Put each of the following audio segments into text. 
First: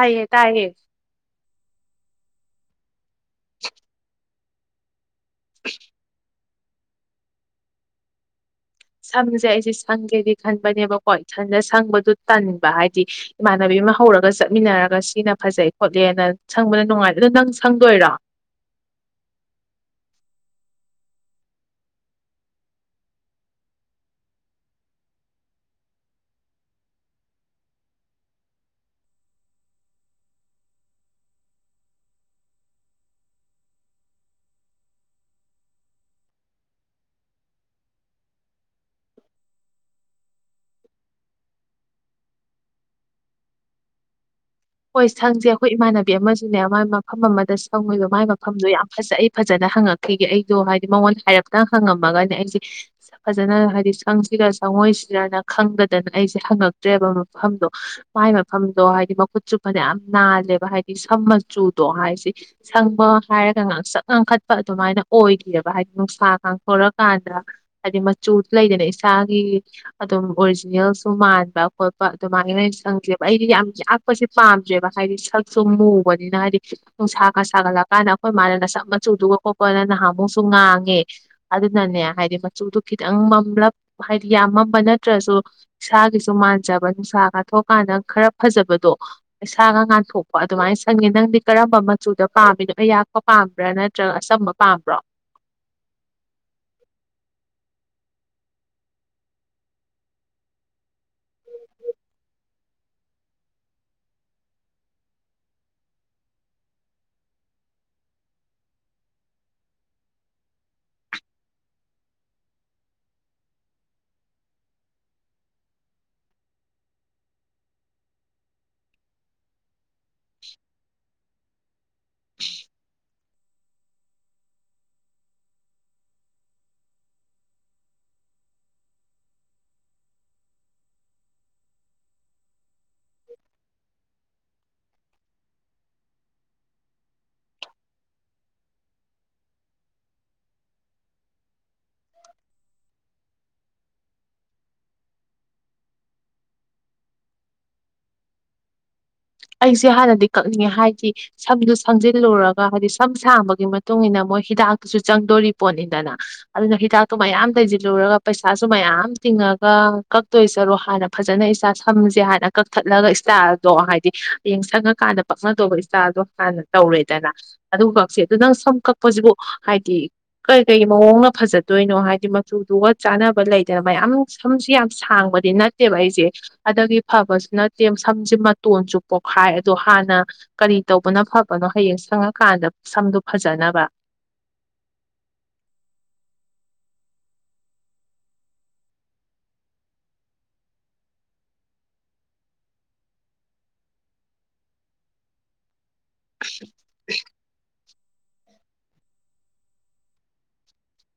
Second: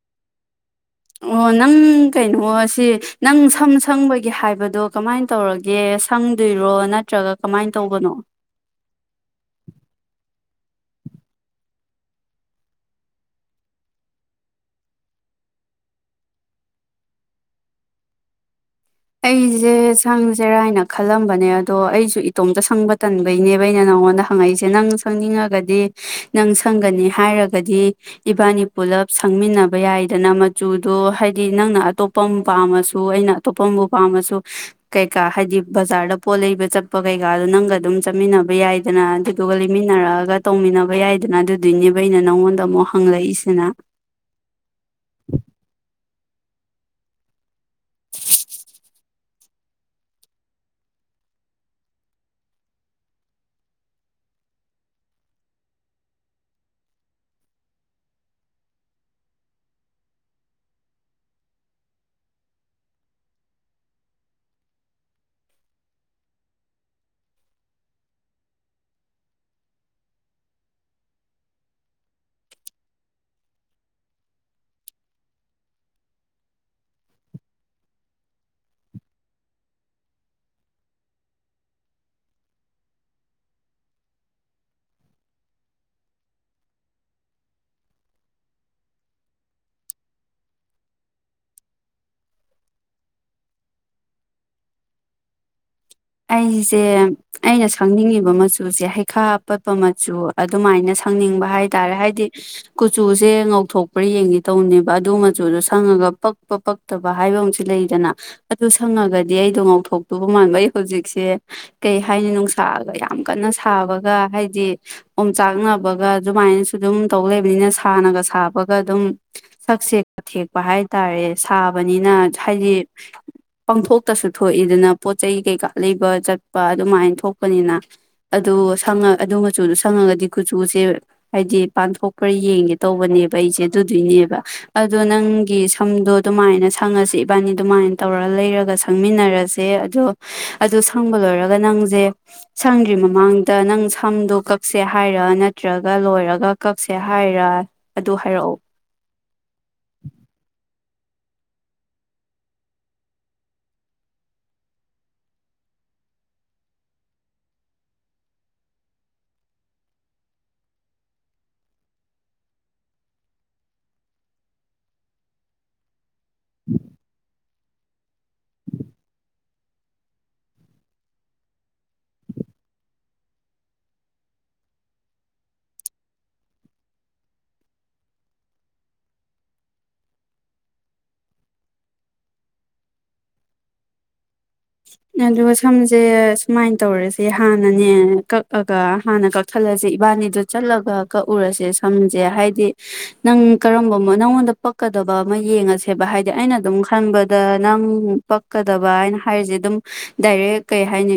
ꯌꯦ ꯇꯑꯌꯦ ꯑꯣ ꯅꯪ ꯀꯩꯅꯣ ꯁꯤ ꯅꯪ ꯁꯝ ꯁꯪꯕꯒꯤ ꯍꯥꯏꯕꯗꯣ ꯀꯃꯥꯏꯅ ꯇꯧꯔꯒꯦ ꯁ ꯑꯗꯨꯏꯔꯣ ꯅꯠꯇ꯭ꯔꯒ ꯀꯃꯥꯏꯅ ꯇꯧꯕꯅꯣ ꯁꯝꯖꯦ ꯑꯩꯁꯤ ꯁꯪꯒꯦꯗꯤ ꯈꯟꯕꯅꯦꯕꯀꯣ ꯏꯊꯟꯗ ꯁꯪꯕꯗꯨ ꯇꯟꯕ ꯍꯥꯏꯗꯤ ꯏꯃꯥꯟꯅꯕꯤ ꯑꯃ ꯍꯧꯔꯒ ꯆꯠꯃꯤꯟꯅꯔꯒ ꯁꯤꯅ ꯐꯖꯩ ꯈꯣꯠꯂꯦꯅ ꯁꯪꯕꯅ ꯅꯨꯡꯉꯥꯏ ꯑꯗꯣ ꯅꯪ ꯁꯪꯗꯣꯏꯔꯣ ꯑꯩꯁꯦ ꯁꯪꯁꯦꯔꯥꯏꯅ ꯈꯜꯂꯝꯕꯅꯦ ꯑꯗꯣ ꯑꯩꯁꯨ ꯏꯇꯣꯝꯇ ꯁꯪꯕ ꯇꯟꯕꯩꯅꯦꯕ ꯑꯩꯅ ꯅꯪꯉꯣꯟꯗ ꯍꯪꯉꯛꯏꯁꯦ ꯅꯪ ꯁꯪꯅꯤꯡꯉꯒꯗꯤ ꯅꯪ ꯁꯪꯒꯅꯤ ꯍꯥꯏꯔꯒꯗꯤ ꯏꯕꯥꯅꯤ ꯄꯨꯂꯞ ꯁꯪꯃꯤꯟꯅꯕ ꯌꯥꯏꯗꯅ ꯃꯆꯨꯗꯣ ꯍꯥꯏꯗꯤ ꯅꯪꯅ ꯑꯇꯣꯞꯄ ꯑꯃ ꯄꯥꯝꯃꯁꯨ ꯑꯩꯅ ꯄꫭꯝꯕꯨ ꯄꯥꯝꯃꯁꯨ ꯀꯩꯀꯥ ꯍꯥꯏꯗꯤ ꯕꯖꯥꫪꯗ ꯄꯣꯠ ꯂꯩꯕ ꯆꯠꯄ ꯀꯩꯀꯥꯗꯣ ꯅꯪꯒ ꯑꯗꯨꯝ ꯆꯠꯃꯤꯟꯅꯕ ꯌꯥꯏꯗꯅ ꯑꯗꯨꯗꯨꯒ ꯂꯩꯃꯤꯟꯅꯔꯛꯑꯒ ꯇꯧꯃꯤꯟꯅꯕ ꯌꯥꯏꯗꯅ ꯑꯗꯨꯗꯨꯏꯅꯦꯕ ꯑꯩꯅ ꯅꯪꯉꯣꯟꯗ ꯑꯃꯨꯛ ꯍꯪꯂꯛꯏꯁꯤꯅ ꯕꯤ ꯑꯃꯁꯤꯅꯦ ꯃꯥꯏ ꯃꯐꯝ ꯑꯃꯗ ꯆꯪꯉꯣꯏꯕ ꯃꯥꯏ ꯃꯐꯝꯗꯣ ꯌꯥꯝ ꯐꯖꯩ ꯑꯩ ꯐꯖꯅ ꯍꯪꯉꯛꯈꯤꯒꯦ ꯑꯩꯗꯣ ꯍꯥꯏꯗꯤ ꯃꯉꯣꯟꯗ ꯍꯥꯏꯔꯞꯇꯪ ꯍꯪꯉꯝꯃꯒꯅꯦ ꯑꯩꯁꯦ ꯐꯅ ꯍꯥꯏꯗꯤ ꯁꯪꯁꯤꯔ ꯆꯪꯉꯣꯏꯁꯤꯔꯅ ꯈꯪꯗꯗꯅ ꯑꯩꯁꯦ ꯍꯪꯉꯛꯇ꯭ꯔꯦꯕ ꯃꯐꯝꯗꯣ ꯃꯥꯏ ꯃꯐꯝꯗꯣ ꯍꯥꯏꯗꯤ ꯃꯈꯨꯠꯁꯨ ꯅꯦ ꯌꯥꯝ ꯅꯥꯜꯂꯦꯕ ꯍꯥꯏꯗꯤ ꯁꯝ ꯃꯆꯨꯗꯣ ꯍꯥꯏꯁꯦ ꯁꯪꯕ ꯍꯥꯏꯔꯒ ꯉꯥꯡꯁꯠ ꯉꯥꯡꯈꯠꯄ ꯑꯗꯨꯃꯥꯏꯅ ꯑꯣꯏꯗꯦꯕ ꯍꯥꯏꯗꯤ ꯅꯨꯡꯁꯥ ꯉꯥꯡꯊꯣꯔꯀꯥꯟꯗ ꯍꯥꯏꯗꯤ ꯃꯆꯨꯗꯨ ꯂꯩꯗꯅ ꯏꯁꯥꯒꯤ ꯑꯗꯨꯝ ꯑꯣꯔꯤꯖꯤꯅꯦꯜꯁꯨ ꯃꯥꯟꯕ ꯈꯣꯠꯄ ꯑꯗꯨꯃꯥꯏꯅꯣꯏ ꯁꯪꯁꯦꯕ ꯑꯩꯗꯤ ꯌꯥꯝ ꯌꯥꯛꯄꯁꯦ ꯄꯥꯝꯗ꯭ꯔꯦꯕ ꯍꯥꯏꯗꯤ ꯁꯛꯁꯨ ꯃꯨꯕꯅꯤꯅ ꯍꯥꯏꯗꯤ ꯅꯨꯡꯁꯥꯒ ꯁꯥꯒꯠꯂꯛꯀꯥꯟꯗ ꯑꯩꯈꯣꯏ ꯃꯥꯅ ꯅꯁꯝ ꯃꯆꯨꯗꯨꯒ ꯈꯣꯠꯄꯅ ꯅꯍꯥꯃꯨꯛꯁꯨ ꯉꯥꯡꯉꯦ ꯑꯗꯨꯅꯅꯦ ꯍꯥꯏꯗꯤ ꯃꯆꯨꯗꯨ ꯈꯤꯇꯪ ꯃꯝꯂꯞ ꯍꯥꯏꯗꯤ ꯌꯥꯝ ꯃꯝꯕ ꯅꯠꯇ꯭ꯔꯁꯨ ꯏꯁꯥꯒꯤꯁꯨ ꯃꯥꯟꯖꯕ ꯅꯨꯡꯁꯥ ꯀꯥꯊꯣꯛꯑꯀꯥꯟꯗ ꯈꯔ ꯐꯖꯕꯗꯣ ꯏꯁꯥꯒ ꯉꯥꯟꯊꯣꯛꯄ ꯑꯗꯨꯃꯥꯏꯅ ꯁꯪꯒꯦ ꯅꯪꯗꯤ ꯀꯔꯝꯕ ꯃꯆꯨꯗ ꯄꯥꯝꯃꯤꯅꯣ ꯑꯩꯌꯥꯛꯄ ꯄꯥꯝꯕ꯭ꯔꯥ ꯅꯠꯇ꯭ꯔꯒ ꯑꯆꯝꯕ ꯄꯥꯝꯕ꯭ꯔꯣ ꯑꯩꯁꯦ ꯑꯩꯅ ꯁꯪꯅꯤꯡꯉꯤꯕ ꯃꯆꯨꯁꯦ ꯍꯩꯈꯥ ꯑꯄꯠꯄ ꯃꯆꯨ ꯑꯗꯨꯃꯥꯏꯅ ꯁꯪꯅꯤꯡꯕ ꯍꯥꯏ ꯇꯥꯔꯦ ꯍꯥꯏꯗꯤ ꯀꯨꯆꯨꯁꯦ ꯉꯧꯊꯣꯛꯄ꯭ꯔꯥ ꯌꯦꯡꯒꯦ ꯇꯧꯅꯦꯕ ꯑꯗꯨ ꯃꯆꯨꯗꯣ ꯁꯪꯉꯒ ꯄꯛꯄ ꯄꯛꯇꯕ ꯍꯥꯏꯕ ꯑꯃꯁꯨ ꯂꯩꯗꯅ ꯑꯗꯨ ꯁꯪꯉꯒꯗꯤ ꯑꯩꯗꯣ ꯉꯧꯊꯣꯛꯇꯕ ꯃꯥꯟꯕ ꯍꯨꯖꯤꯛꯁꯦ ꯀꯩ ꯍꯥꯏꯅꯤ ꯅꯨꯡꯁꯥꯑꯒ ꯌꯥꯝ ꯀꯟꯅ ꯁꯥꯕꯒ ꯍꯥꯏꯗꯤ ꯑꯣꯝꯆꯥꯛꯅꯕꯒ ꯑꯗꯨꯃꯥꯏꯅꯁꯨ ꯑꯗꯨꯝ ꯇꯧ ꯂꯩꯕꯅꯤꯅ ꯁꯥꯅꯒ ꯁꯥꯕꯒ ꯑꯗꯨꯝ ꯁꯛꯁꯦ ꯀꯥꯊꯦꯛꯄ ꯍꯥꯏꯇꯥꯔꯦ ꯁꯥꯕꯅꯤꯅ ꯍꯥꯏꯗꯤ ꯄꯪꯊꯣꯛꯇꯁꯨ ꯊꯣꯛꯏꯗꯅ ꯄꯣꯠ ꯆꯩ ꯀꯩꯀꯥ ꯂꯩꯕ ꯆꯠꯄ ꯑꯗꯨꯃꯥꯏꯅ ꯊꯣꯛꯄꯅꯤꯅ ꯑꯗꯨ ꯁꯪꯉ ꯑꯗꯨ ꯃꯆꯨꯗꯣ ꯁꯪꯉꯒꯗꯤ ꯀꯨꯆꯨꯁꯦ ꯍꯥꯏꯗꯤ ꯄꯥꯟꯊꯣꯛꯄꯔ ꯌꯦꯡꯒꯦ ꯇꯧꯕꯅꯦꯕ ꯑꯩꯁꯦ ꯑꯗꯨꯗꯣꯏꯅꯦꯕ ꯑꯗꯣ ꯅꯪꯒꯤ ꯁꯝꯗꯣ ꯑꯗꯨꯃꯥꯏꯅ ꯁꯪꯉꯁꯦ ꯏꯕꯥꯅꯤ ꯑꯗꯨꯃꯥꯏꯅ ꯇꯧꯔ ꯂꯩꯔꯒ ꯁꯪꯃꯤꯟꯅꯔꯁꯦ ꯑꯗꯣ ꯑꯗꯨ ꯁꯪꯕ ꯂꯣꯏꯔꯒ ꯅꯪꯁꯦ ꯁꯪꯗ꯭ꯔꯤ ꯃꯃꯥꯡꯗ ꯅꯪ ꯁꯝꯗꯣ ꯀꯛꯁꯦ ꯍꯥꯏꯔ ꯅꯠꯇ꯭ꯔꯒ ꯂꯣꯏꯔꯒ ꯀꯛꯁꯦ ꯍꯥꯏꯔ ꯑꯗꯨ ꯍꯥꯏꯔꯛꯎ ꯑꯩꯁꯦ ꯍꯥꯟꯅꯗꯤ ꯀꯛꯅꯤꯡꯉꯦ ꯍꯥꯏ ꯗꯤ ꯁꯝꯗꯨ ꯁꯪꯖꯤꯜꯂꯨꯔꯒ ꯍꯥꯏꯗꯤ ꯁꯝ ꯁꯥꯡꯕꯒꯤ ꯃꯇꯨꯡ ꯏꯟꯅ ꯃꯣꯏ ꯍꯤꯗꯥꯛꯇꯨꯁꯨ ꯆꯪꯗꯣꯔꯤ ꯄꯣꯠꯅꯤꯗꯅ ꯑꯗꯨꯅ ꯍꯤꯗꯥꯛꯇꯨ ꯃꯌꯥꯝ ꯇꯩꯁꯤꯜꯂꯨꯔꯒ ꯄꯩꯁꯥꯁꯨ ꯃꯌꯥꯝ ꯇꯤꯡꯉꯒ ꯀꯛꯇꯣꯏ ꯆꯔꯣ ꯍꯥꯟꯅ ꯐꯖꯅ ꯏꯁ ꯁꯝꯁꯦ ꯍꯥꯟꯅ ꯀꯛꯊꯠꯂꯒ ꯏꯁꯇꯥꯏꯜꯗꯣ ꯍꯥꯏꯗꯤ ꯗꯤ ꯍꯌꯦꯡ ꯁꯪꯉꯀꯥꯟꯗ ꯄꯛꯅꯗꯧꯕ ꯏꯁꯇꯥꯏꯜꯗꯣ ꯍꯥꯟꯅ ꯇꯧꯔꯦꯗꯅ ꯑꯗꯨꯒ ꯀꯛꯁꯦ ꯑꯗꯨ ꯅꯪ ꯁꯝ ꯀꯛꯄꯁꯤꯕꯨ ꯍꯥꯏꯗꯤ ꯀꯩ ꯀꯩ ꯃꯑꯣꯡꯅ ꯐꯖꯗꯣꯏꯅꯣ ꯍꯥꯏꯗꯤ ꯃꯆꯨꯗꯨꯒ ꯆꯥꯟꯅꯕ ꯂꯩꯗꯅ ꯃꯌꯥꯝ ꯁꯝꯁꯤ ꯌꯥꯝ ꯁꯥꯡꯕꯗꯤ ꯅꯠꯇꯦꯕ ꯑꯩꯁꯦ ꯑꯗꯒꯤ ꯐꯕꯁꯨ ꯅꯠꯇꯦ ꯁꯝꯁꯦ ꯇꯣꯟꯁꯨ ꯄꯣꯛꯈꯥꯏ ꯑꯗꯣ ꯍꯥꯟꯅ ꯀꯔꯤ ꯇꯧꯕꯅ ꯐꯕꯅꯣ ꯍꯌꯦꯡ ꯁꯪꯉꯀꯥꯟꯗ ꯁꯝꯗꯨ ꯐꯖꯅꯕ ꯑꯗꯨꯒ ꯁꯝꯁꯦ ꯁꯨꯃꯥꯏꯅ ꯇꯧꯔꯁꯦ ꯍꯥꯟꯅꯅꯦ ꯀꯛꯑꯒ ꯍꯥꯟꯅ ꯀꯛꯊꯠꯂꯁꯦ ꯏꯕꯥꯅꯤꯗꯨ ꯆꯠꯂꯒ ꯀꯛꯎꯔꯁꯦ ꯁꯝꯁꯦ ꯍꯥꯏꯗꯤ ꯅꯪ ꯀꯔꯝꯕ ꯅꯪꯉꯣꯟꯗ ꯄꯛꯀꯗꯕ ꯑꯃ ꯌꯦꯡꯉꯁꯦꯕ ꯍꯥꯏꯗꯤ ꯑꯩꯅ ꯑꯗꯨꯝ ꯈꯟꯕꯗ ꯅꯪ ꯎꯝ ꯄꯛꯀꯗꯕ ꯍꯥꯏꯅ ꯍꯥꯏꯔꯤꯁꯦ ꯑꯗꯨꯝ ꯗꯥꯏꯔꯦꯛ ꯀꯩ ꯍꯥꯏꯅꯤ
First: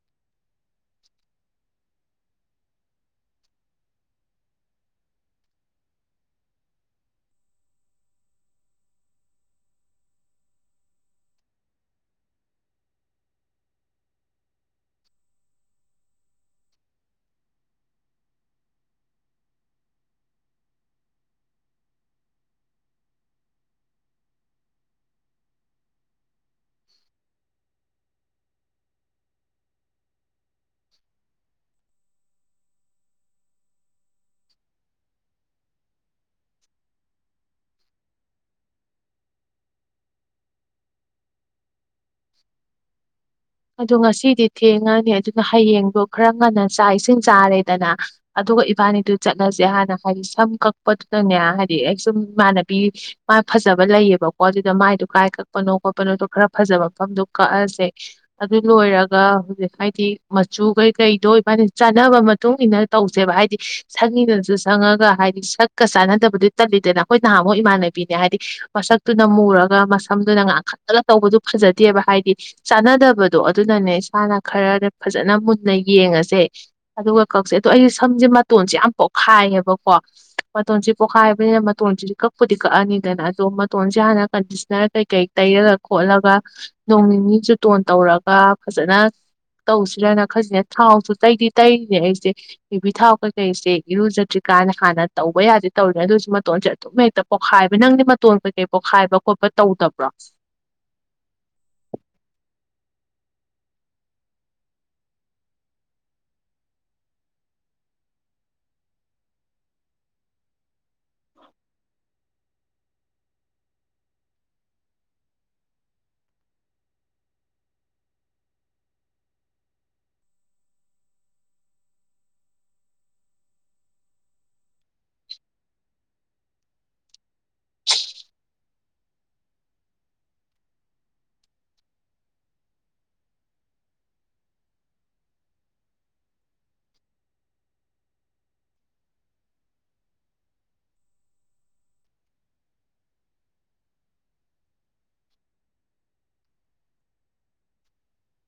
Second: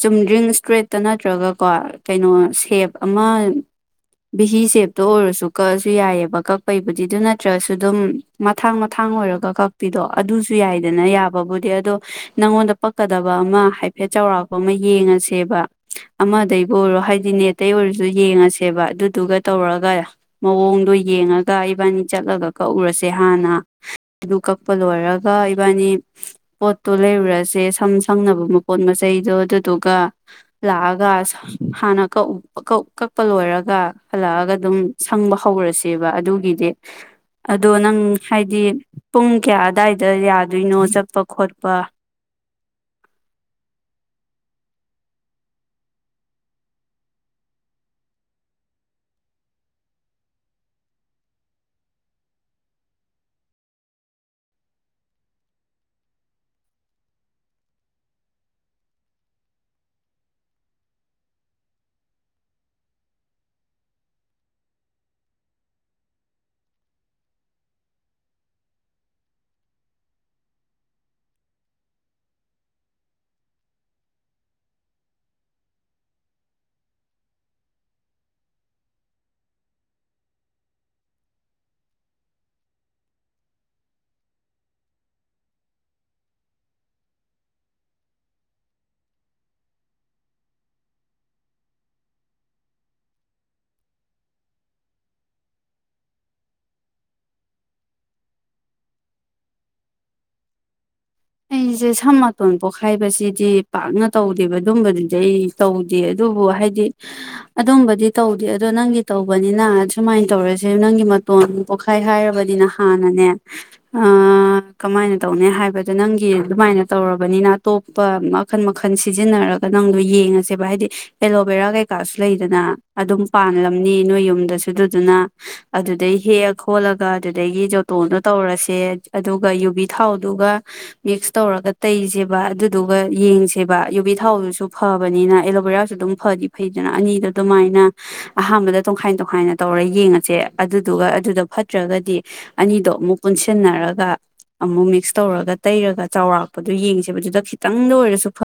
ꯆꯨꯝꯗ꯭ꯔꯤꯡ ꯏꯁꯇ꯭ꯔꯦꯠꯇ ꯅꯠꯇ꯭ꯔꯒꯀꯣ ꯀꯩꯅꯣ ꯁꯦꯞ ꯑꯃ ꯚꯤꯍꯤ ꯁꯦꯞꯇ ꯑꯣꯏꯔꯁꯨ ꯀꯛꯑꯁꯨ ꯌꯥꯏꯑꯕ ꯀꯛꯄꯩꯕꯨꯗꯤ ꯑꯗꯨ ꯅꯠꯇ꯭ꯔꯒꯁꯨ ꯑꯗꯨꯝ ꯃꯊꯥꯡ ꯃꯊꯥꯡ ꯑꯣꯏꯔꯒ ꯀꯛꯄꯤꯗꯣ ꯑꯗꯨꯁꯨ ꯌꯥꯏꯗꯅ ꯌꯥꯕꯕꯨꯗꯤ ꯑꯗꯣ ꯅꯪꯉꯣꯟꯗ ꯄꯛꯀꯗꯕ ꯑꯃ ꯍꯥꯏꯐꯦꯠ ꯆꯥꯎꯔꯥꯛꯄ ꯑꯃ ꯌꯦꯡꯉꯁꯦꯕ ꯑꯃꯗꯩꯕꯨ ꯑꯣꯏꯔꯣ ꯍꯥꯏꯗꯤ ꯅꯦꯠꯇꯩꯩ ꯑꯣꯏꯔꯁꯨ ꯌꯦꯡꯉꯁꯦꯕ ꯑꯗꯨꯗꯨꯒ ꯇꯧꯔꯒ ꯃꯑꯣꯡꯗꯣ ꯌꯦꯡꯉꯒ ꯏꯕꯥꯅꯤ ꯆꯠꯂꯒ ꯀꯛꯎꯨꯔꯁꯦ ꯍꯥꯟꯅ ꯑꯗꯨ ꯀꯛꯄ ꯂꯣꯏꯔꯒ ꯏꯕꯥꯅꯤ ꯄꯣꯠꯇꯣ ꯂꯩꯔꯨꯔꯁꯦ ꯁꯝ ꯁꯪꯅꯕ ꯃꯄꯣꯠ ꯃꯆꯩꯗꯣ ꯑꯗꯨꯗꯨꯒ ꯂꯥꯛꯑꯒ ꯍꯥꯟꯅ ꯀꯛꯄ ꯂꯣꯏꯔꯒ ꯍꯜꯂꯛꯑꯒ ꯑꯗꯨꯝ ꯁꯪꯕ ꯍꯧꯔꯁꯦꯕ ꯑꯗꯨꯒꯤꯗꯤ ꯑꯗꯣ ꯅꯪ ꯍꯥꯏꯗꯤ ꯄꯨꯡ ꯀꯌꯥ ꯑꯋꯥꯏꯗ ꯌꯥꯗꯣꯏꯅꯣ ꯆꯠꯄ ꯈꯣꯠꯄꯊꯈꯈ ꯑꯗꫭ ꯉꯁꯤꯗꯤ ꯊꯦꯡꯉꯅꯤ ꯑꯗꯨꯅ ꯍꯌꯦꯡꯗꯣ ꯈꯔ ꯉꯟꯅ ꯆꯥꯛ ꯏꯁꯤꯡ ꯆꯥꯔꯦꯗꯅ ꯑꯗꯨꯒ ꯏꯕꯥꯅꯤꯗꯨ ꯆꯠꯂꯁꯦ ꯍꯥꯟꯅ ꯍꯥꯏꯗꯤ ꯁꯝ ꯀꯛꯄꯗꯨꯗꯅꯦ ꯍꯥꯏꯗꯤ ꯑꯩ ꯁꯨꯝ ꯏꯃꯥꯟꯅꯕꯤ ꯃꯥ ꯐꯖꯕ ꯂꯩꯌꯦꯕꯀꯣ ꯑꯗꯨꯗ ꯃꯥꯏꯗꯣ ꯀꯥꯏ ꯀꯛꯄꯅꯣ ꯈꯣꯠꯄꯅꯣꯗꯣ ꯈꯔ ꯐꯖꯕ ꯃꯐꯝꯗꯣ ꯀꯛꯑꯁꯦ ꯑꯗꯨ ꯂꯣꯏꯔꯒ ꯍꯧꯖꯤꯛ ꯍꯥꯏꯗꯤ ꯃꯆꯨ ꯀꯩꯀꯩꯗꯣ ꯏꯕꯥꯅꯤ ꯆꯥꯟꯅꯕ ꯃꯇꯨꯡ ꯏꯟꯅ ꯇꯧꯁꯦꯕ ꯍꯥꯏꯗꯤ ꯁꯪꯉꯤꯅꯦꯁꯨ ꯁꯪꯉꯒ ꯍꯥꯏꯗꯤ ꯁꯛꯀ ꯆꯥꯟꯅꯗꯕꯗꯤ ꯇꯜꯂꯤꯗꯅ ꯑꯩꯈꯣꯏ ꯅꯍꯥꯟꯃꯨꯛ ꯏꯃꯥꯟꯅꯕꯤꯅꯦ ꯍꯥꯏꯗꯤ ꯃꯁꯛꯇꯨꯅ ꯃꯨꯔꯒ ꯃꯁꯝꯗꯨꯅ ꯉꯥꯡꯈꯠꯂꯒ ꯇꯧꯕꯗꯨ ꯐꯖꯗꯦꯕ ꯍꯥꯏꯗꯤ ꯆꯥꯟꯅꯗꯕ ꯗꯣ ꯑꯗꯨꯅꯅꯦ ꯏꯁꯥꯅ ꯈꯔ ꯐꯖꯅ ꯃꯨꯟꯅ ꯌꯦꯡꯉꯁꯦ ꯑꯗꯨꯒ ꯀꯛꯁꯦ ꯑꯗꯣ ꯑꯩꯁ ꯁꯝꯁꯦ ꯃꯇꯣꯟꯁꯦ ꯌꯥꯝ ꯄꯣꯠꯈꯥꯏꯌꯦꯕꯀꯣ ꯃꯇꯣꯟꯁꯦ ꯄꯣꯈꯥꯏꯕꯅꯤꯅ ꯃꯇꯣꯟꯁꯤꯗꯤ ꯀꯛꯄꯨꯗꯤ ꯀꯛꯑꯅꯤꯗꯅ ꯑꯗꯣ ꯃꯇꯣꯟꯁꯦ ꯍꯥꯟꯅ ꯀꯟꯗꯤꯁꯅꫪ ꯀꯩꯀꯩ ꯇꯩꯔꯒ ꯈꯣꯠꯂꯒ ꯅꯣꯡ ꯅꯤꯅꯤ ꯖꯨꯇꯣꯟ ꯇꯧꯔꯒ ꯒ ꯐꯖꯅ ꯇꯧꯁꯤꯔꯅ ꯈꯜꯂꯤꯅꯦ ꯊꯥꯎꯁꯨ ꯇꯩꯗꯤ ꯇꯩꯔꯤꯅꯦ ꯑꯩꯁꯦ ꯌꯨꯕꯤ ꯊꯥꯎ ꯀꯩꯀꯩꯁꯦ ꯏꯔꯨꯖꯗ꯭ꯔꯤ ꯀꯥꯟ ꯍꯥꯟꯅ ꯇꯧꯕ ꯌꯥꯕꯗꯤ ꯇꯧꯔꯤꯅꯦ ꯑꯗꯨꯏꯁꯨ ꯃꯇꯣꯟꯁꯦ ꯑꯗꯨꯝ ꯍꯦꯛꯇ ꯄꯣꯛꯈꯥꯏꯕ ꯅꯪꯗꯤ ꯃꯇꯣꯟ ꯀꯩꯀꯩ ꯄꯣꯈꯥꯏꯕ ꯈꯣꯠꯄ ꯇꯧꯗꯕ꯭ꯔꯣ ꯑꯩꯁꯦ ꯁꯝ ꯃꯇꯣꯟ ꯄꯣꯈꯥꯏꯕꯁꯤꯗꯤ ꯄꯥꯛꯅ ꯇꯧꯗꯦꯕ ꯑꯗꯨꯝꯕꯗꯨꯗꯤ ꯑꯩ ꯇꯧꯗꯦ ꯑꯗꯨꯕꯨ ꯍꯥꯏꯗꯤ ꯑꯗꯨꯝꯕꯗꯤ ꯇꯧꯗꯦ ꯑꯗꯣ ꯅꯪꯒꯤ ꯇꯧꯕꯅꯤꯅ ꯁꯨꯃꯥꯏꯅ ꯇꯧꯔꯁꯦ ꯅꯪꯒꯤ ꯃꯇꯣꯟ ꯄꯣꯛꯈꯥꯏ ꯍꯥꯏꯔꯕꯅꯤꯅ ꯍꯥꯟꯅꯅꯦ ꯀꯃꯥꯏꯅ ꯇꯧꯅꯤ ꯍꯥꯏꯕ ꯑꯗꯨꯗ ꯅꯪꯒꯤ ꯑꯗꯨꯃꯥꯏꯅ ꯇꯧꯔꯕꯅꯤꯅ ꯑꯇꯣꯞꯄ ꯃꯈꯟ ꯃꯈꯟ ꯁꯤꯖꯤꯟꯅꯔꯒ ꯅꯪꯗꯣ ꯌꯦꯡꯉꯁꯦꯕ ꯍꯥꯏꯗꯤ ꯑꯦꯂꯣꯕꯦꯔꯥ ꯀꯩꯀꯥꯁꯨ ꯂꯩꯗꯅ ꯑꯗꯨꯝ ꯄꯥꯟꯔꯝꯅꯤ ꯅꯣꯏ ꯌꯨꯝꯗꯁꯨ ꯑꯗꯨꯗꯨꯅ ꯑꯗꯨꯗꯩ ꯍꯦꯛꯑ ꯈꯣꯠꯂꯒ ꯑꯗꯨꯗꯒꯤ ꯖꫭꯇꯣꯟꯗꯣ ꯇꯧꯔꯁꯦ ꯑꯗꯨꯒ ꯌꯨꯕꯤ ꯊꯥꯎꯗꯨꯒ ꯃꯤꯛꯁ ꯇꯧꯔꯒ ꯇꯩꯁꯦꯕ ꯑꯗꯨꯗꯨꯒ ꯌꯦꯡꯁꯦꯕ ꯌꯨꯕꯤ ꯊꯥꯎꯗꯨꯁꯨ ꯐꯕꯅꯤꯅ ꯑꯦꯂꯣꯕꯦꯔꯥꯁꯨ ꯑꯗꯨꯝ ꯐꯗꯤ ꯐꯩꯗꯅ ꯑꯅꯤꯗꯣ ꯑꯗꯨꯃꯥꯏꯅ ꯑꯍꯥꯟꯕꯗ ꯇꯣꯡꯈꯥꯏ ꯇꯣꯡꯈꯥꯏꯅ ꯇꯧꯔ ꯌꯦꯡꯉꯁꯦ ꯑꯗꯨꯗꯨꯒ ꯑꯗꯨꯗ ꯐꯠꯇ꯭ꯔꯒꯗꯤ ꯑꯅꯤꯗꯣ ꯑꯃꯨꯛ ꯄꯨꯟꯁꯤꯟꯅꯔꯒ ꯑꯃꯨꯛ ꯃꯤꯛꯁ ꯇꯧꯔꯒ ꯇꯩꯔꯒ ꯆꯥꯎꯔꯥꯛꯄꯗꯨ ꯌꯦꯡꯁꯦꯕ ꯑꯗꯨꯗ ꯈꯤꯇꯪꯗ ꯑꯣꯏꯔꯁꯨ ꯐ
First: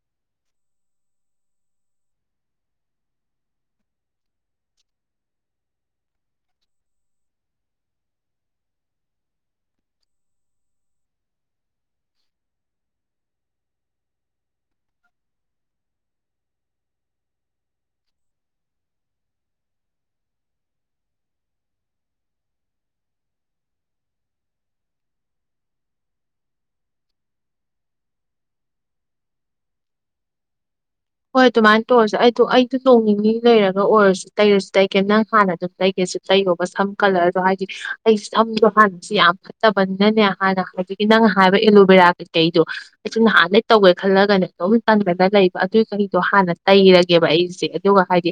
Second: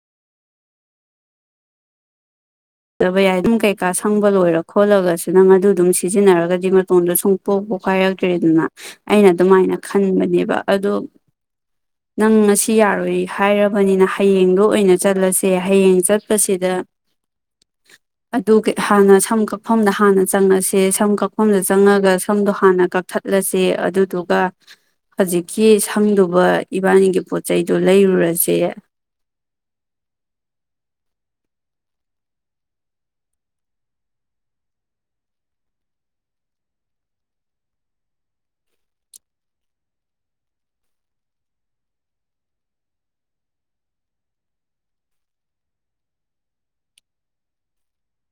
ꯇꯕ ꯌꯥꯏ ꯑꯗꯨꯝ ꯀꯩꯀꯥ ꯁꯪꯕ ꯂꯣꯏꯔ ꯈꯣꯠꯂꯒꯁꯨ ꯅꯪ ꯑꯗꯨ ꯑꯗꯨꯝ ꯁꯤꯖꯤꯟꯅꯔꯒꯗꯤ ꯃꯇꯣꯟꯗꯣ ꯁꯨꯡꯄꯣꯛ ꯄꯣꯛꯈꯥꯏꯔꯛꯇ꯭ꯔꯦꯗꯅ ꯑꯩꯅ ꯑꯗꯨꯃꯥꯏꯅ ꯈꯟꯕꯅꯦꯕ ꯑꯗꯣ ꯅꯪ ꯉꯁꯤ ꯌꯥꯔꯣꯏ ꯍꯥꯏꯔꯕꯅꯤꯅ ꯍꯌꯦꯡꯗꯣ ꯑꯣꯏꯅ ꯆꯠꯂꯁꯦ ꯍꯌꯦꯡ ꯆꯠꯄꯁꯤꯗ ꯑꯗꯨ ꯍꯥꯟꯅ ꯁꯝ ꯀꯛꯐꯝꯗ ꯍꯥꯟꯅ ꯆꯪꯉꯁꯦ ꯁꯝ ꯀꯛꯐꯝꯗ ꯆꯪꯉꯒ ꯁꯝꯗꯣ ꯍꯥꯟꯅ ꯀꯛꯊꯠꯂꯁꯦ ꯑꯗꯨꯗꯨꯒ ꯍꯧꯖꯤꯛꯀꯤ ꯁꯪꯗꯨꯕ ꯏꯕꯥꯅꯤꯒꯤ ꯄꯣꯠ ꯆꯩꯗꯣ ꯂꯩꯔꯨꯔꯁꯦ ꯍꯣꯏ ꯑꯗꯨꯃꯥꯏꯅ ꯇꯧꯔꯁꯨ ꯑꯩꯗꯣ ꯑꯩꯗꯣ ꯅꯣꯡ ꯅꯤꯅꯤ ꯂꯩꯔꯒ ꯑꯣꯏꯔꯁꯨ ꯇꯩꯔꯁꯨ ꯇꯩꯒꯦ ꯅꯪ ꯍꯥꯟꯅ ꯑꯗꯨꯝ ꯂꯩꯒꯦꯁꯨ ꯇꯩꯔꯣꯕ ꯁꯝ ꯀꯂꫪꯗꯣ ꯍꯥꯏꯗꯤ ꯑꯩ ꯁꯝꯗꯣ ꯍꯥꯟꯅꯁꯨ ꯌꯥꯝ ꯐꯠꯇꯕꯅꯤꯅꯅꯦ ꯍꯥꯟꯅ ꯍꯧꯖꯤꯛꯀꯤ ꯅꯪ ꯍꯥꯏꯕ ꯑꯦꯂꯣꯚꯦꯔꯥ ꯀꯩꯀꯩꯗꯣ ꯑꯩꯁꯨ ꯅꯍꯥꯟꯗꯩ ꯇꯧꯒꯦ ꯈꯜꯂꯒꯅꯦ ꯑꯗꯨꯝ ꯇꯟꯗꯅ ꯂꯩꯕ ꯑꯗꯨꯏ ꯀꯩꯗꯣ ꯍꯥꯟꯅ ꯇꯩꯔꯒꯦꯕ ꯑꯩꯁꯦ ꯑꯗꯨꯒ ꯍꯥꯏꯗꯤ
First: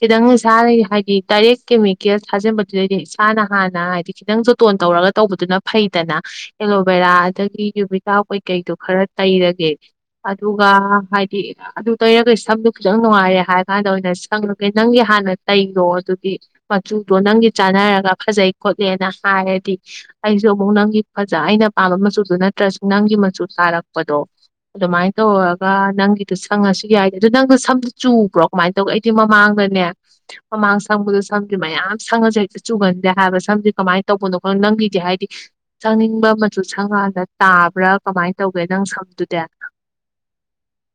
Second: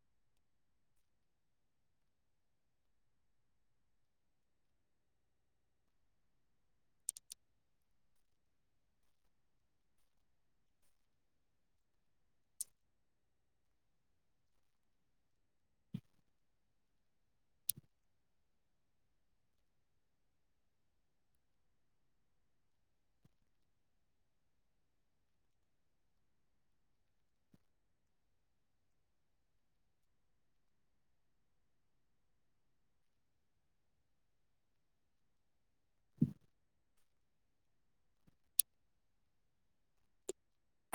ꯈꯤꯇꯪ ꯏꯁꯥꯅ ꯍꯥꯏꯗꯤ ꯗꯥꯏꯔꯦꯛ ꯀꯦꯃꯤꯀꯦꯜ ꯊꯥꯖꯤꯟꯕꯗꯨꯗꯩꯗꯤ ꯏꯁꯥꯅ ꯍꯥꯟꯅ ꯍꯥꯏꯗꯤ ꯈꯤꯇꯪ ꯖꯣꯇꯣꯟ ꯇꯧꯔꯒ ꯇꯧꯕꯗꯨꯅ ꯐꯩꯗꯅ ꯑꯦꯂꯣꯕꯦꯔꯥ ꯑꯗꯒꯤ ꯌꯨꯕꯤꯀꯥ ꯀꯩꯀꯩꯗꯣ ꯈꯔ ꯇꯩꯔꯒꯦ ꯑꯗꯨꯒ ꯍꯥꯏꯗꯤ ꯑꯗꯨ ꯇꯩꯔꯒ ꯁꯝꯗꯨ ꯈꯤꯇꯪ ꯅꯨꯡꯉꯥꯏꯔꯦ ꯍꯥꯏꯔ ꯀꯥꯟꯗ ꯑꯣꯏꯅ ꯁꯪꯂꯒꯦ ꯅꯪꯒꯤ ꯍꯥꯟꯅ ꯇꯩꯔꯣ ꯑꯗꯨꯗꯤ ꯃꯆꯨꯗꯣ ꯅꯪꯒꯤ ꯆꯥꯟꯅꯔꯒ ꯐꯖꯩ ꯈꯣꯠꯂꯦꯅ ꯍꯥꯏꯔꯗꯤ ꯑꯩꯁꯨ ꯑꯃꯨꯛ ꯅꯪꯒꯤ ꯐꯖ ꯑꯩꯅ ꯄꯥꯝꯕ ꯃꯆꯨꯗꯨꯣ ꯅꯠꯇ꯭ꯔꯁꯨ ꯅꯪꯒꯤ ꯃꯆꯨ ꯇꯥꯔꯛꯄꯗꯣ ꯑꯗꯨꯃꯥꯏꯅ ꯇꯧꯔꯒ ꯅꯪꯒꯤ ꯑꯗꯨ ꯁꯪꯉꯁꯨ ꯌꯥꯏ ꯑꯗꯨ ꯅꯪ ꯅꯁꯝꯗꯨ ꯆꯨꯕ꯭ꯔꯣ ꯀꯃꯥꯏꯅ ꯇꯧꯒꯦ ꯑꯩꯗꯤ ꯃꯃꯥꯡꯗꯅꯦ ꯃꯃꯥꯡ ꯁꯪꯕꯗ ꯁꯝꯁꯦ ꯃꯌꯥꯝ ꯁꯪꯉꯁꯨ ꯍꯦꯛꯇ ꯆꯨꯒꯟꯗꯦ ꯍꯥꯏꯕ ꯁꯝꯁꯦ ꯀꯃꯥꯏꯅ ꯇꯧꯕꯅꯣ ꯈꯪꯗꯦ ꯅꯪꯒꯤꯗꯤ ꯍꯥꯏꯗꯤ ꯁꯪꯅꯤꯡꯕ ꯃꯆꯨ ꯁꯪꯀꯥꯟꯗ ꯇꯥꯕ꯭ꯔꯥ ꯀꯃꯥꯏꯅ ꯇꯧꯒꯦ ꯅꯪ ꯁꯝꯗꯨꯗꯤ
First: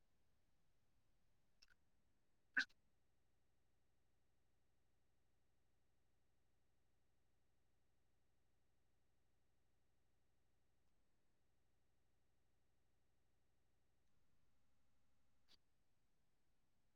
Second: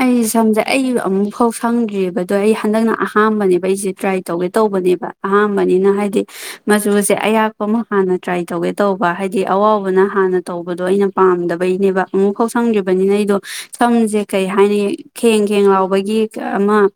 ꯑꯩꯁꯦ ꯁꯝꯁꯦ ꯑꯩ ꯑꯃꯨꯛ ꯐꯥꯎ ꯁꯪꯗ꯭ꯔꯤꯕꯗꯣ ꯑꯩ ꯍꯟꯗꯛꯅ ꯑꯍꯥꯝꯕꯅꯦꯕ ꯑꯩꯁꯦ ꯇ꯭ꯔꯥꯏ ꯇꯧꯒꯦ ꯇꯧꯕꯅꯦꯕ ꯑꯍꯥꯝꯕꯅꯤꯅ ꯍꯥꯏꯗꯤ ꯃꯆꯨꯁꯦ ꯑꯌꯥꯛꯄ ꯑꯃ ꯍꯥꯟꯅ ꯇ꯭ꯔꯥꯏ ꯇꯧꯒꯦ ꯇꯧꯕ ꯍꯥꯏꯗꯤ ꯑꯋꯥꯕꯅ ꯍꯥꯟꯅ ꯇꯧꯕꯗꯣ ꯑꯩꯅ ꯄꯥꯝꯗꯕꯩꯅꯦꯕ ꯑꯃꯨꯛ ꯐꯥꯎ ꯁꯪꯗ꯭ꯔꯤꯕꯅꯤꯅ ꯑꯩꯗꯣ ꯁꯝꯁꯦ ꯀꯩ ꯍꯥꯏꯅꯤ ꯈꯦꯡ ꯈꯦꯡ ꯂꯥꯎꯕꯒꯤ ꯑꯃ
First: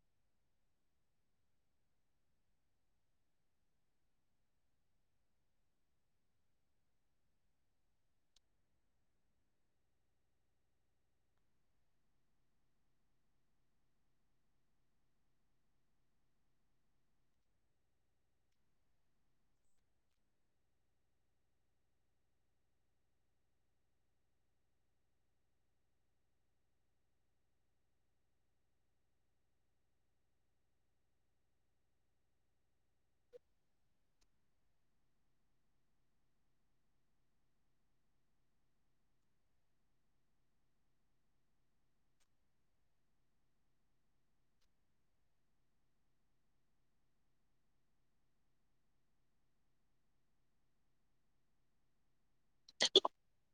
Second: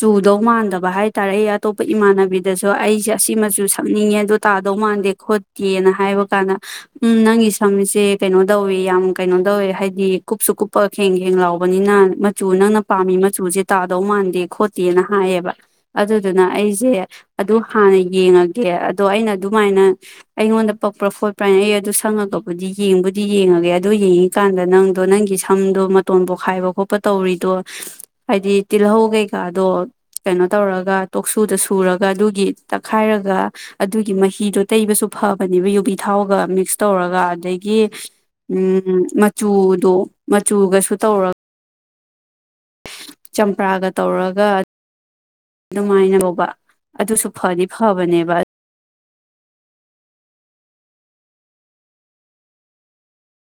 ꯆꯨꯗꯧ ꯃꯥꯟꯗꯕ ꯍꯥꯏ ꯇꯔꯦ ꯑꯩ ꯑꯇꯣꯞꯄ ꯏꯃꯥꯟꯅꯕꯤꯗꯁꯨ ꯑꯩꯁꯦ ꯑꯁꯤ ꯃꯆꯨ ꯁꯝꯅꯤꯡꯉꯦ ꯑꯗꯣ ꯇꯥꯗꯧ ꯃꯥꯟꯗꯦ ꯈꯣꯠꯇꯦꯅ ꯍꯥꯏꯕ ꯀꯥꯟꯗ ꯎꯝ ꯅꯪꯒꯤ ꯁꯝꯁꯦ ꯀꯩꯅꯣ ꯇꯧꯋꯦ ꯌꯥꯝ ꯀꯩꯅꯣ ꯇꯧꯋꯦ ꯍꯥꯏꯗꯤ ꯀꯨꯞꯁꯨ ꯀꯨꯞꯄ ꯈꯦꯡ ꯈꯦꯡ ꯂꯥꯎꯕ ꯅꯤꯅ ꯃꯆꯨ ꯅꯪꯅ ꯄꯥꯝꯃꯤ ꯃꯆꯨꯁꯦ ꯇꯥꯗꯧ ꯃꯥꯟꯗꯦ ꯈꯣꯠꯇꯦꯅ ꯍꯥꯏꯌꯦꯕ ꯑꯗꯨꯗꯨꯅ ꯑꯩꯁꯦ ꯑꯗꯨ ꯍꯥꯟꯅ ꯌꯦꯡꯉꯒꯦ ꯑꯗꯣ ꯑꯩꯅ ꯑꯗꯨꯃꯥꯏꯅ ꯑꯩꯉꯣꯟꯗ ꯄꯛꯄ꯭ꯔꯥ ꯈꯣꯠꯄ꯭ꯔꯥ ꯍꯥꯏꯅ ꯑꯩ ꯑꯗꯨ ꯁꯪꯉꯒꯕꯨꯗꯤ ꯌꯦꯡꯕꯨꯗꯤ ꯌꯦꯡꯉꯒꯦ ꯑꯗꯨ ꯌꯦꯡꯉꯤꯀꯥꯟꯗ ꯅꯪꯗꯣ ꯅꯪꯒꯤ ꯁꯝꯗꯣ ꯃꯇꯣꯟꯕ ꯄꫭꯛ ꯈꯥꯏꯕ ꯈꯣꯠꯄ ꯇꯧꯔꯤꯗꯣ ꯍꯥꯏꯗꯤ ꯇꯤꯜꯍꯧ ꯀꯩꯀꯥꯗꯣ ꯀꯩꯅꯣ ꯇꯧꯔꯒ ꯇꯣꯛꯁꯨꯗ ꯁꯨꯔꯒ ꯑꯗꯨꯒꯤ ꯇꯛꯈꯥꯏꯔꯒ ꯑꯗꯨꯒꯤ ꯃꯍꯤꯗꯣ ꯇꯩꯕꯁꯨ ꯐꯕꯅꯦꯕ ꯌꯨꯕꯤ ꯊꯥꯎꯒ ꯃꯤꯛꯁ ꯇꯧꯔꯒ ꯑꯗꯒꯤ ꯎꯝ ꯃꯆꯨꯗꯣ ꯃꯆꯨꯒꯁꯨ ꯇꯧꯔꯒ ꯆꯝꯄ꯭ꯔꯥꯒ ꯇꯧꯔꯒ ꯑꯗꯨꯃꯥꯏ [unintelligible] ꯑꯗꯨꯁꯨ ꯐꯗꯤ ꯐꯕꯅꯦꯕ [inaudible]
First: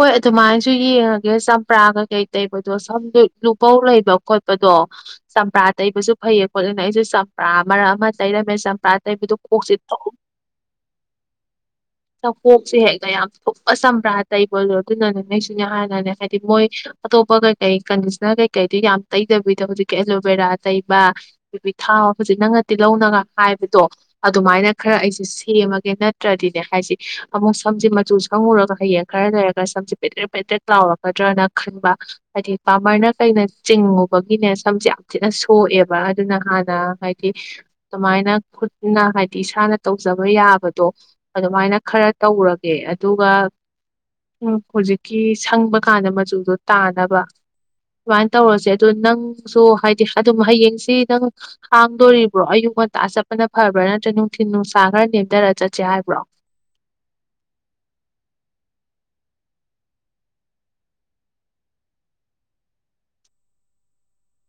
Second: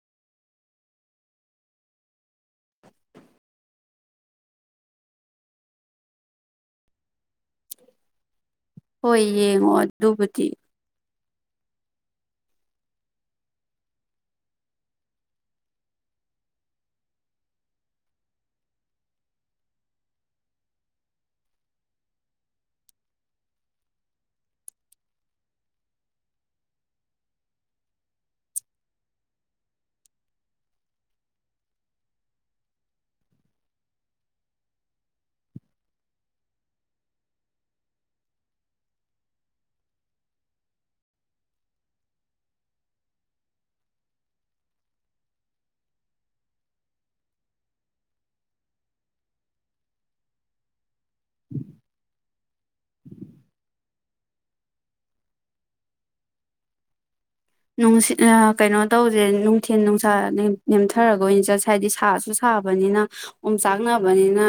ꯍꯣꯏ ꯑꯗꯨꯃꯥꯏꯅꯁꯨ ꯌꯦꯡꯉꯒꯦ ꯆꯝꯄ꯭ꯔꯥ ꯀꯩꯀꯩ ꯇꯩꯕꯗꯣ ꯁꯝ ꯂꯨꯄꯧ ꯂꯩꯕ ꯈꯣꯠꯄꯗꯣ ꯆꯝꯄ꯭ꯔꯥ ꯇꯩꯕꯁꯨ ꯐꯩꯌꯦ ꯈꯣꯠꯂꯦꯅ ꯑꯩꯁꯨ ꯆꯝꯄ꯭ꯔꯥ ꯃꯔꯛ ꯑꯃ ꯇꯩꯔꯝꯃꯤ ꯃ ꯁꯄ ꯍꯣꯏ ꯇꯗꯨ ꯈꯨꯁꯤ ꯌꯦꯡꯉꯣ ꯊ ꯑꯗꯨꯕꯨꯗꯤ ꯁꯣꯁ ꯍꯥꯏꯒ ꯌꯥꯝ ꯑꯁꯝ꯭ꯔꯥꯇ ꯇꯩꯕꯂꯣ ꯑꯗꯨꯅꯅꯦ ꯅꯪꯁꯤꯅꯦ ꯍꯥꯟꯅꯅꯦ ꯍꯥꯏꯗꯤ ꯃꯣꯏ ꯑꯇꯣꯞꯄ ꯀꯩꯀꯩ ꯀꯟꯗꯤꯁꯅꯔ ꯀꯩꯀꯩꯗꯨ ꯌꯥꯝ ꯇꯩꯗꯕꯤꯗꯣ ꯍꯧꯖꯤꯛꯀꯤ ꯑꯦꯂꯣꯕꯦꯔꯥ ꯇꯩꯕ ꯑꯗꯒꯤ ꯊꯥ ꯍꯧꯖꯤꯛ ꯅꯪꯅꯗꯤꯤ ꯂꯧꯅꯒ ꯍꯥꯏꯕꯗꯣ ꯑꯗꯨꯃꯥꯏꯅ ꯈꯔ ꯑꯩꯁꯦ ꯁꯦꯝꯃꯒꯦ ꯅꯠꯇ꯭ꯔꯗꯤꯅꯦ ꯍꯥꯏꯁꯦ ꯑꯃꯨꯛ ꯁꯝꯁꯦ ꯃꯆꯨ ꯁꯪꯉꯨꯔꯒ ꯍꯌꯦꯡ ꯈꯔ ꯂꯩꯔꯒ ꯁꯝꯁꯦ ꯄꯦꯗ꯭ꯔꯦꯦꯛ ꯄꯦꯗ꯭ꯔꯦꯦꯛ ꯂꯥꯎꯔꯛꯀꯗ꯭ꯔꯅ ꯈꯟꯕ ꯍꯥꯏꯗꯤ ꯄꯥꯃꯔꯅ ꯀꯩꯅ ꯆꯤꯡꯉꯨꯕꯒꯤꯅꯦ ꯁꯝꯁꯦ ꯌꯥꯝ ꯊꯤꯅ ꯁꯣꯛꯑꯦꯕ ꯑꯗꯨꯅ ꯍꯥꯟꯅ ꯍꯥꯏꯗꯤ ꯑꯗꯨꯃꯥꯏꯅ ꯈꯨꯠꯅ ꯍꯥꯏꯗꯤ ꯏꯁꯥꯅ ꯇꯧꯖꯕ ꯌꯥꯕꯗꯣ ꯑꯗꯨꯃꯥꯏꯅ ꯈꯔ ꯇꯧꯔꯒꯦ ꯑꯗꯨꯒ ꯎꯝ ꯍꯧꯖꯤꯛꯀꯤ ꯁꯪꯕ ꯀꯥꯟꯗ ꯃꯆꯨꯗꯣ ꯇꯥꯅꯕ ꯑꯗꯨꯃꯥꯏꯅ ꯇꯧꯔꯁꯦ ꯑꯗꯨꯗ ꯅꯪꯁꯨ ꯍꯥꯏꯗꯤ ꯑꯗꯨꯝ ꯍꯌꯦꯡꯁꯤ ꯅꯪ ꯍꯥꯡꯗꯣꯔꯤꯕ꯭ꯔꯣ ꯑꯌꯨꯛ ꯉꯟꯇꯥ ꯆꯠꯄꯅ ꯐꯕ꯭ꯔꯥ ꯅꯠꯇ꯭ꯔ ꯅꯨꯡꯊꯤꯤꯟ ꯅꯨꯡꯁꯥ ꯈꯔ ꯅꯦꯝꯊꯔ ꯆꯠꯁꯦ ꯍꯥꯏꯕ꯭ꯔꯣ ꯅꯨꯡꯁꯤ ꯀꯩꯅꯣ ꯇꯧꯁꯦ ꯅꯨꯡꯊꯤꯟ ꯅꯨꯡꯁꯥ ꯅꯦꯝꯊꯔꯒ ꯑꯣꯏꯅ ꯆꯠꯁꯦ ꯍꯥꯏꯕꯗꯤ ꯁꯥꯁꯨ ꯁꯥꯕꯅꯤꯅ ꯑꯣꯝ ꯆꯥꯛꯅꯕꯅꯤꯅ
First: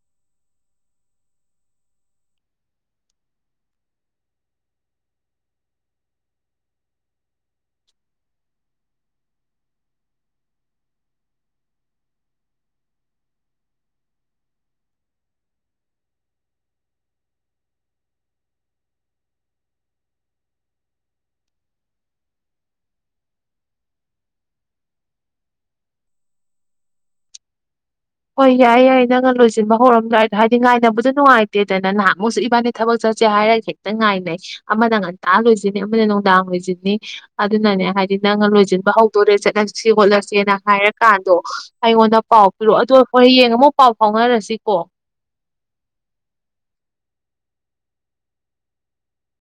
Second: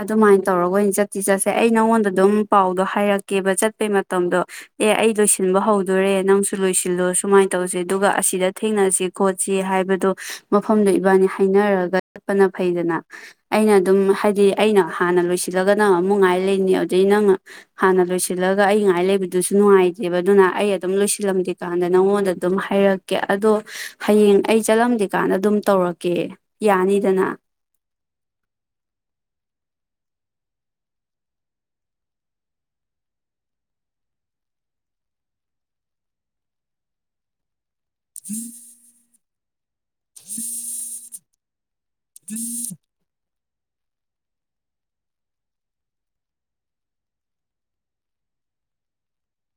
ꯑꯗꯨꯃꯥꯏꯅ ꯇꯧꯔꯒ ꯑꯣꯏꯅ ꯆꯠꯇꯤ ꯆꯠꯁꯦ ꯑꯩ ꯅꯉꯣꯟꯗ ꯑꯗꯨꯝ ꯄꯥꯎꯗꯣ ꯍꯥꯏꯔꯛꯀꯦꯕ ꯆꯠꯄꯩ ꯃꯇꯝꯗꯣ ꯑꯦ ꯑꯩ ꯂꯣꯏꯁꯤꯟꯕ ꯍꯧꯗꯣꯔꯦ ꯅꯪꯁꯨ ꯂꯣꯏꯁꯤꯜꯂꯨꯔ ꯁꯨꯃꯥꯏꯅ ꯇꯧꯁꯦ ꯑꯗꯨꯒ ꯑꯁꯤꯗ ꯊꯦꯡꯅꯁꯤ ꯈꯣꯠꯁꯤ ꯍꯥꯏꯕꯗꯣ ꯃꯐꯝꯗꯣ ꯏꯕꯥꯅꯤ ꯍꯥꯏꯅꯔꯒ ꯆꯠꯄꯅ ꯐꯩꯗꯅ ꯑꯩꯅ ꯑꯗꯨꯝ ꯍꯥꯏꯗꯤ ꯑꯩꯅ ꯍꯥꯟꯅ ꯂꯣꯏꯁꯤꯜꯂꯒ ꯅꯪ ꯑꯃꯨꯛ ꯉꯥꯏ ꯂꯩꯅꯤ ꯑꯗꯨꯗꯩ ꯅꯪ ꯍꯥꯟꯅ ꯂꯣꯏꯁꯤꯜꯂꯒ ꯑꯩ ꯉꯥꯏ ꯂꯩꯕꯗꯨꯁꯨ ꯅꯨꯡꯉꯥꯏꯇꯦꯕ ꯑꯗꯨꯅ ꯑꯩ ꯑꯗꯨꯝ ꯂꯣꯏꯁꯤꯜꯂꯝꯗꯦ ꯀꯥꯟꯗ ꯅꯪꯉꯣꯟꯗ ꯑꯗꯨꯝ ꯍꯥꯏꯔꯛꯀꯦ ꯑꯗꯣ ꯍꯌꯦꯡ ꯑꯩ ꯆꯠꯂꯝꯗꯦ ꯀꯥꯟꯗ ꯑꯗꯨꯝ ꯇꯧꯔꯛꯀꯦ ꯌꯥꯅꯤꯗꯅ ꯍꯣꯏ ꯌꯥꯏ ꯌꯥꯏ ꯅꯪꯒ ꯂꯣꯏꯁꯤꯟꯕ ꯍꯧꯔꯝꯗꯥꯏꯗꯣ ꯍꯥꯏꯗꯤ ꯉꯥꯏꯅꯕꯗ ꯅꯨꯡꯉꯥꯏꯇꯦꯗꯅ ꯅꯍꯥꯛꯃꯨꯛꯁꯨ ꯏꯕꯥꯅꯤ ꯊꯕꯛ ꯆꯠꯁꯦ ꯍꯥꯏꯔꯒ ꯍꯦꯛꯇ ꯉꯥꯏꯅꯩ ꯑꯃꯅ ꯉꯟꯇꯥ ꯂꯣꯏꯁꯤꯟꯅꯤ ꯑꯃꯅ ꯅꯨꯡꯗꯥꯡ ꯂꯣꯏꯁꯤꯟꯅꯤ ꯑꯗꯨꯅꯅꯦ ꯍꯥꯏꯗꯤ ꯅꯪꯅ ꯂꯣꯏꯁꯤꯟꯕ ꯍꯧꯗꯣꯔꯦ ꯆꯠꯂꯁꯤ ꯁꯤ ꯍꯣꯠꯅꯁꯦꯅ ꯍꯥꯏꯔꯀꯥꯟꯗꯣ ꯑꯩꯉꯣꯟꯗ ꯄꯥꯎ ꯄꯤꯔꯛꯑꯣ ꯍꯣꯏ ꯍꯣꯏ ꯍꯌꯦꯡ ꯑꯃꯨꯛ ꯄꯥꯎ ꯐꯥꯎꯅꯔꯁꯤꯀꯣ